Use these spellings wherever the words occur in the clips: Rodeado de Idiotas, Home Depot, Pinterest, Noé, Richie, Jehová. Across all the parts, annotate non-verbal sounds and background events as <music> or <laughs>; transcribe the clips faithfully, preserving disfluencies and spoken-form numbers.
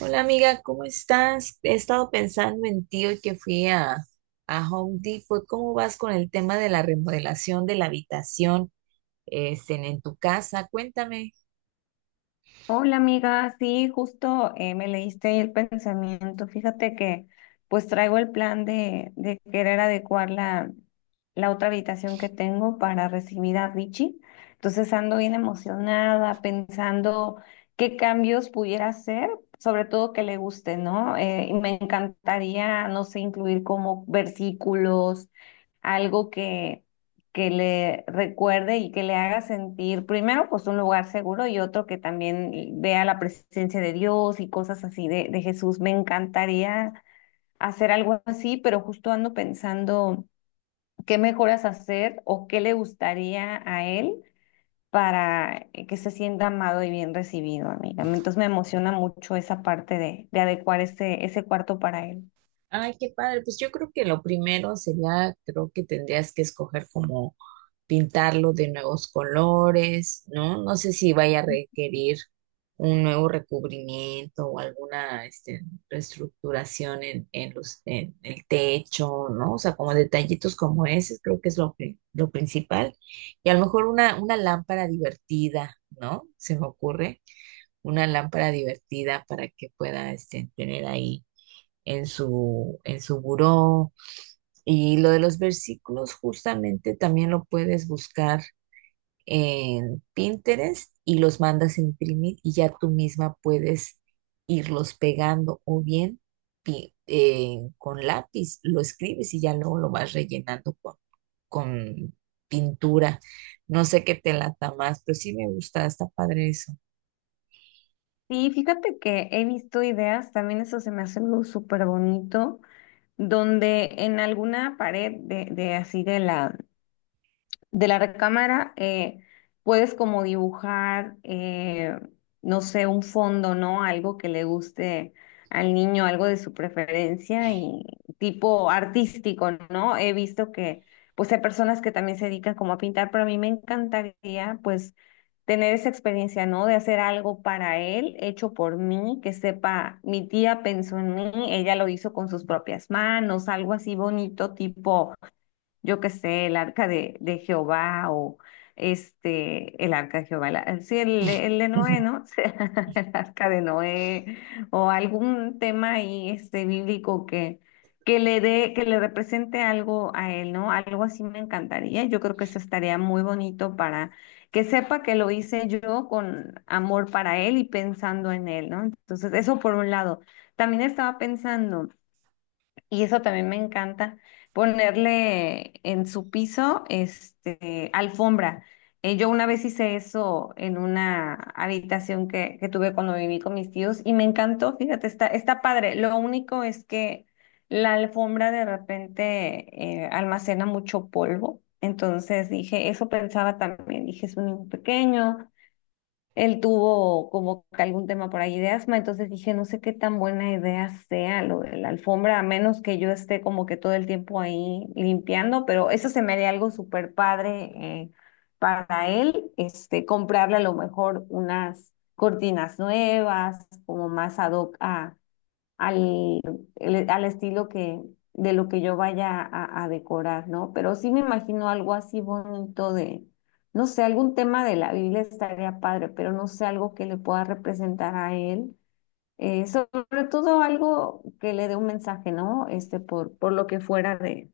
Hola amiga, ¿cómo estás? He estado pensando en ti hoy que fui a, a Home Depot. ¿Cómo vas con el tema de la remodelación de la habitación este, en, en tu casa? Cuéntame. Hola amiga, sí, justo eh, me leíste el pensamiento. Fíjate que pues traigo el plan de, de querer adecuar la, la otra habitación que tengo para recibir a Richie. Entonces ando bien emocionada pensando qué cambios pudiera hacer, sobre todo que le guste, ¿no? Eh, y me encantaría, no sé, incluir como versículos algo que, que le recuerde y que le haga sentir, primero, pues un lugar seguro y otro que también vea la presencia de Dios y cosas así de, de Jesús. Me encantaría hacer algo así, pero justo ando pensando qué mejoras hacer o qué le gustaría a él para que se sienta amado y bien recibido, amiga. Entonces me emociona mucho esa parte de, de adecuar ese, ese cuarto para él. Ay, qué padre. Pues yo creo que lo primero sería, creo que tendrías que escoger como pintarlo de nuevos colores, ¿no? No sé si vaya a requerir un nuevo recubrimiento o alguna este, reestructuración en, en los, en el techo, ¿no? O sea, como detallitos como ese, creo que es lo, pri- lo principal. Y a lo mejor una, una lámpara divertida, ¿no? Se me ocurre una lámpara divertida para que pueda este, tener ahí en su, en su buró. Y lo de los versículos, justamente también lo puedes buscar en Pinterest y los mandas a imprimir y ya tú misma puedes irlos pegando o bien pi- eh, con lápiz lo escribes y ya luego lo vas rellenando con, con pintura. No sé qué te lata más, pero sí me gusta, está padre eso. Y fíjate que he visto ideas, también eso se me hace algo súper bonito donde en alguna pared de, de así de la, de la recámara eh, puedes como dibujar, eh, no sé, un fondo, ¿no? Algo que le guste al niño, algo de su preferencia y tipo artístico, ¿no? He visto que pues hay personas que también se dedican como a pintar, pero a mí me encantaría pues tener esa experiencia, ¿no? De hacer algo para él, hecho por mí, que sepa, mi tía pensó en mí, ella lo hizo con sus propias manos, algo así bonito, tipo yo qué sé, el arca de, de Jehová o este, el arca de Jehová, la- sí, el, de el de Noé, <laughs> ¿no? <laughs> O sea, el arca de Noé o algún tema ahí este, bíblico que, que le dé, que le represente algo a él, ¿no? Algo así me encantaría. Yo creo que eso estaría muy bonito para que sepa que lo hice yo con amor para él y pensando en él, ¿no? Entonces, eso por un lado. También estaba pensando. Y eso también me encanta, ponerle en su piso, este, alfombra. Eh, yo una vez hice eso en una habitación que, que tuve cuando viví con mis tíos y me encantó, fíjate, está, está padre. Lo único es que la alfombra de repente eh, almacena mucho polvo. Entonces dije, eso pensaba también, dije, es un niño pequeño, él tuvo como que algún tema por ahí de asma, entonces dije, no sé qué tan buena idea sea lo de la alfombra, a menos que yo esté como que todo el tiempo ahí limpiando, pero eso se me haría algo súper padre eh, para él, este, comprarle a lo mejor unas cortinas nuevas, como más ad hoc a al, el- al estilo que, de lo que yo vaya a, a decorar, ¿no? Pero sí me imagino algo así bonito de, no sé, algún tema de la Biblia estaría padre, pero no sé, algo que le pueda representar a él. Eh, sobre todo algo que le dé un mensaje, ¿no? Este, por, por lo que fuera de,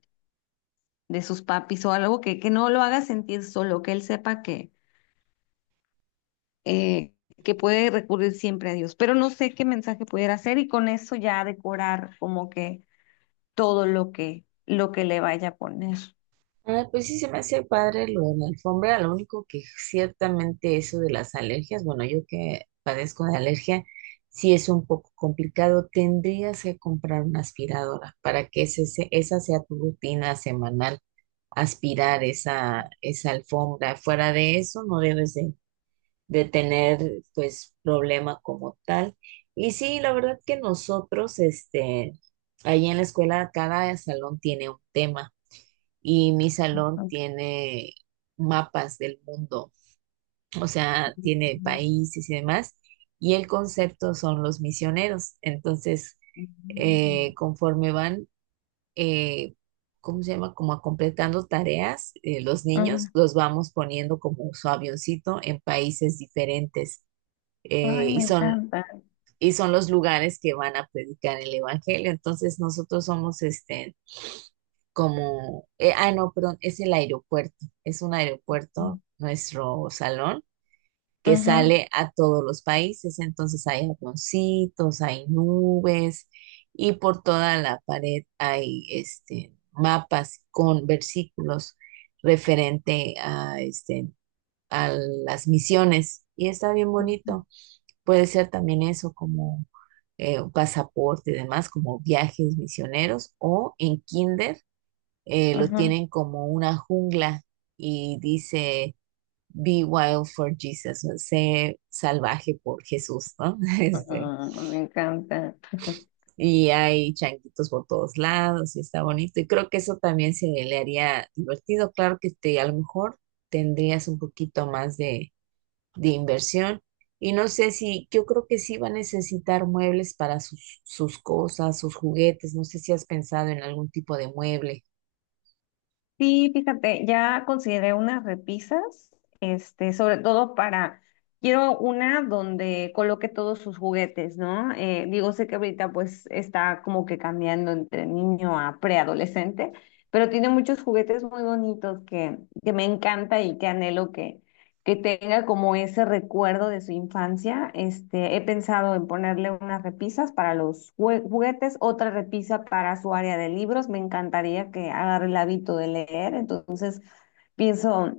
de sus papis o algo que, que no lo haga sentir solo, que él sepa que, eh, que puede recurrir siempre a Dios. Pero no sé qué mensaje pudiera hacer y con eso ya decorar como que todo lo que, lo que le vaya a poner. Ah, pues sí se me hace padre lo de la alfombra, lo único que ciertamente eso de las alergias, bueno, yo que padezco de alergia, sí es un poco complicado, tendrías que comprar una aspiradora para que ese, se- esa sea tu rutina semanal, aspirar esa, esa alfombra. Fuera de eso, no debes de, de tener pues problema como tal. Y sí, la verdad que nosotros, este, ahí en la escuela, cada salón tiene un tema y mi salón tiene mapas del mundo, o sea, tiene Ujú. países y demás, y el concepto son los misioneros. Entonces, eh, conforme van, eh, ¿cómo se llama? Como completando tareas, eh, los niños Ujú. los vamos poniendo como su avioncito en países diferentes, Ay, eh, y me son... encanta. Y son los lugares que van a predicar el evangelio. Entonces nosotros somos este, como, eh, ah, no, perdón, es el aeropuerto, es un aeropuerto, nuestro salón, que Ujú, sale a todos los países, entonces hay avioncitos, hay nubes y por toda la pared hay este, mapas con versículos referente a, este, a las misiones y está bien ujú, bonito. Puede ser también eso como... eh, un pasaporte y demás, como viajes misioneros o en kinder eh, lo ujú. tienen como una jungla y dice, Be wild for Jesus, sé salvaje por Jesús, ¿no? <laughs> Este, Mm, me encanta. y hay changuitos por todos lados y está bonito. Y creo que eso también se le haría divertido. Claro que te, a lo mejor tendrías un poquito más de, de inversión. Y no sé si, yo creo que sí va a necesitar muebles para sus, sus cosas, sus juguetes. No sé si has pensado en algún tipo de mueble. Sí, fíjate, ya consideré unas repisas, este, sobre todo para, quiero una donde coloque todos sus juguetes, ¿no? Eh, digo, sé que ahorita pues está como que cambiando entre niño a preadolescente, pero tiene muchos juguetes muy bonitos que, que me encanta y que anhelo que tenga como ese recuerdo de su infancia. Este, he pensado en ponerle unas repisas para los jue- juguetes, otra repisa para su área de libros. Me encantaría que agarre el hábito de leer, entonces pienso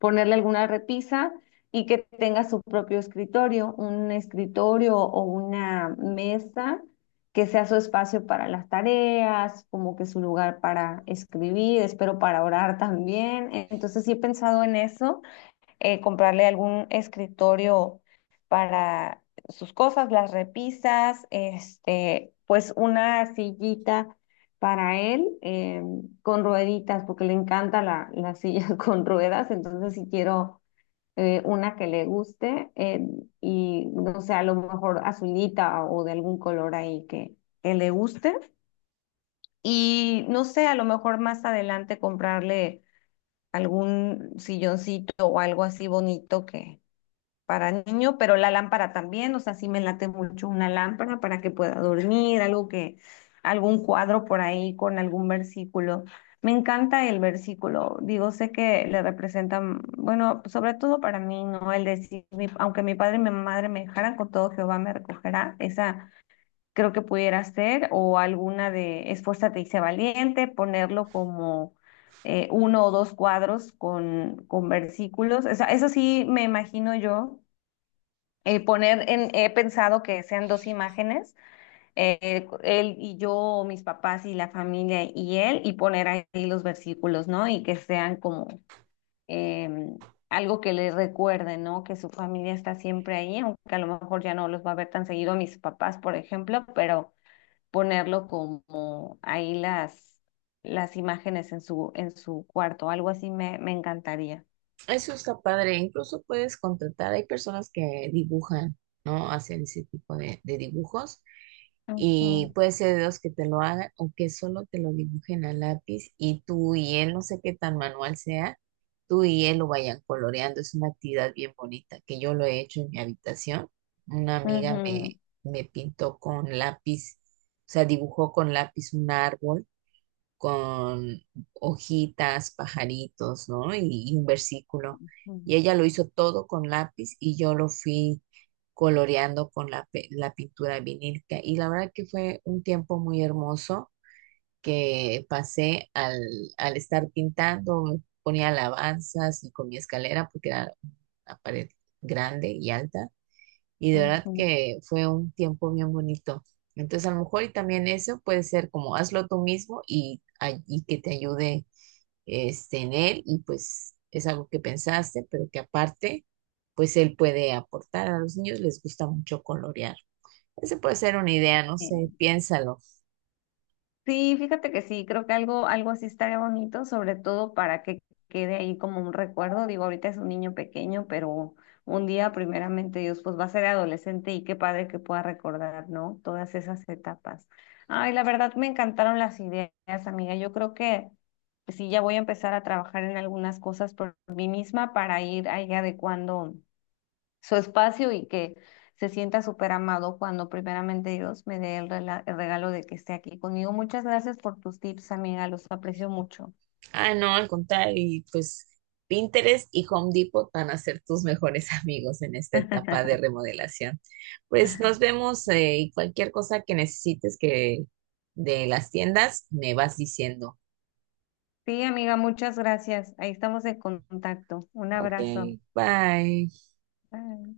ponerle alguna repisa y que tenga su propio escritorio, un escritorio o una mesa que sea su espacio para las tareas, como que su lugar para escribir, espero para orar también. Entonces sí he pensado en eso eh, comprarle algún escritorio para sus cosas, las repisas, este, pues una sillita para él eh, con rueditas, porque le encanta la, la silla <laughs> con ruedas, entonces si quiero eh, una que le guste eh, y no sé, a lo mejor azulita o de algún color ahí que, que le guste. Y no sé, a lo mejor más adelante comprarle algún silloncito o algo así bonito que, para niño, pero la lámpara también, o sea, sí me late mucho una lámpara para que pueda dormir, algo que, algún cuadro por ahí con algún versículo. Me encanta el versículo, digo, sé que le representan, bueno, sobre todo para mí, ¿no? El decir, mi- aunque mi padre y mi madre me dejaran, con todo Jehová me recogerá, esa creo que pudiera ser, o alguna de esfuérzate y sé valiente, ponerlo como eh, uno o dos cuadros con, con versículos, o sea, eso sí me imagino yo eh, poner en, he pensado que sean dos imágenes, eh, él y yo, o mis papás y la familia y él, y poner ahí los versículos, ¿no? Y que sean como em, algo que les recuerde, ¿no? Que su familia está siempre ahí, aunque a lo mejor ya no los va a ver tan seguido a mis papás, por ejemplo, pero ponerlo como ahí las, las imágenes en su, en su cuarto, algo así me, me encantaría. Eso está padre. Incluso puedes contratar, hay personas que dibujan, ¿no? Hacen ese tipo de, de dibujos y Ujú, puede ser de los que te lo hagan o que solo te lo dibujen a lápiz y tú y él, no sé qué tan manual sea, tú y él lo vayan coloreando. Es una actividad bien bonita que yo lo he hecho en mi habitación. Una amiga me, ujú, me pintó con lápiz, o sea, dibujó con lápiz un árbol con hojitas, pajaritos, ¿no? Y, y un versículo. Y ella lo hizo todo con lápiz y yo lo fui coloreando con la, pe- la pintura vinílica. Y la verdad que fue un tiempo muy hermoso que pasé al, al estar pintando, ponía alabanzas y con mi escalera, porque era una pared grande y alta y de verdad ujú, que fue un tiempo bien bonito. Entonces, a lo mejor y también eso puede ser como hazlo tú mismo y, ay- y que te ayude este, en él y pues es algo que pensaste, pero que aparte, pues él puede aportar. A los niños les gusta mucho colorear. Esa puede ser una idea, no ujú. sé, piénsalo. Sí, fíjate que sí, creo que algo, algo así estaría bonito, sobre todo para que quede ahí como un recuerdo. Digo, ahorita es un niño pequeño, pero un día, primeramente Dios, pues va a ser adolescente y qué padre que pueda recordar, ¿no? Todas esas etapas. Ay, la verdad me encantaron las ideas, amiga. Yo creo que sí, ya voy a empezar a trabajar en algunas cosas por mí misma para ir ahí adecuando su espacio y que se sienta súper amado cuando primeramente Dios me dé el, rela- el regalo de que esté aquí conmigo. Muchas gracias por tus tips, amiga, los aprecio mucho. Ah, no, al contrario, y pues Pinterest y Home Depot van a ser tus mejores <laughs> amigos en esta etapa de <laughs> remodelación. Pues nos vemos eh, y cualquier cosa que necesites que de las tiendas me vas diciendo. Sí, amiga, muchas gracias. Ahí estamos en contacto. Un Ok, abrazo. bye. Bye.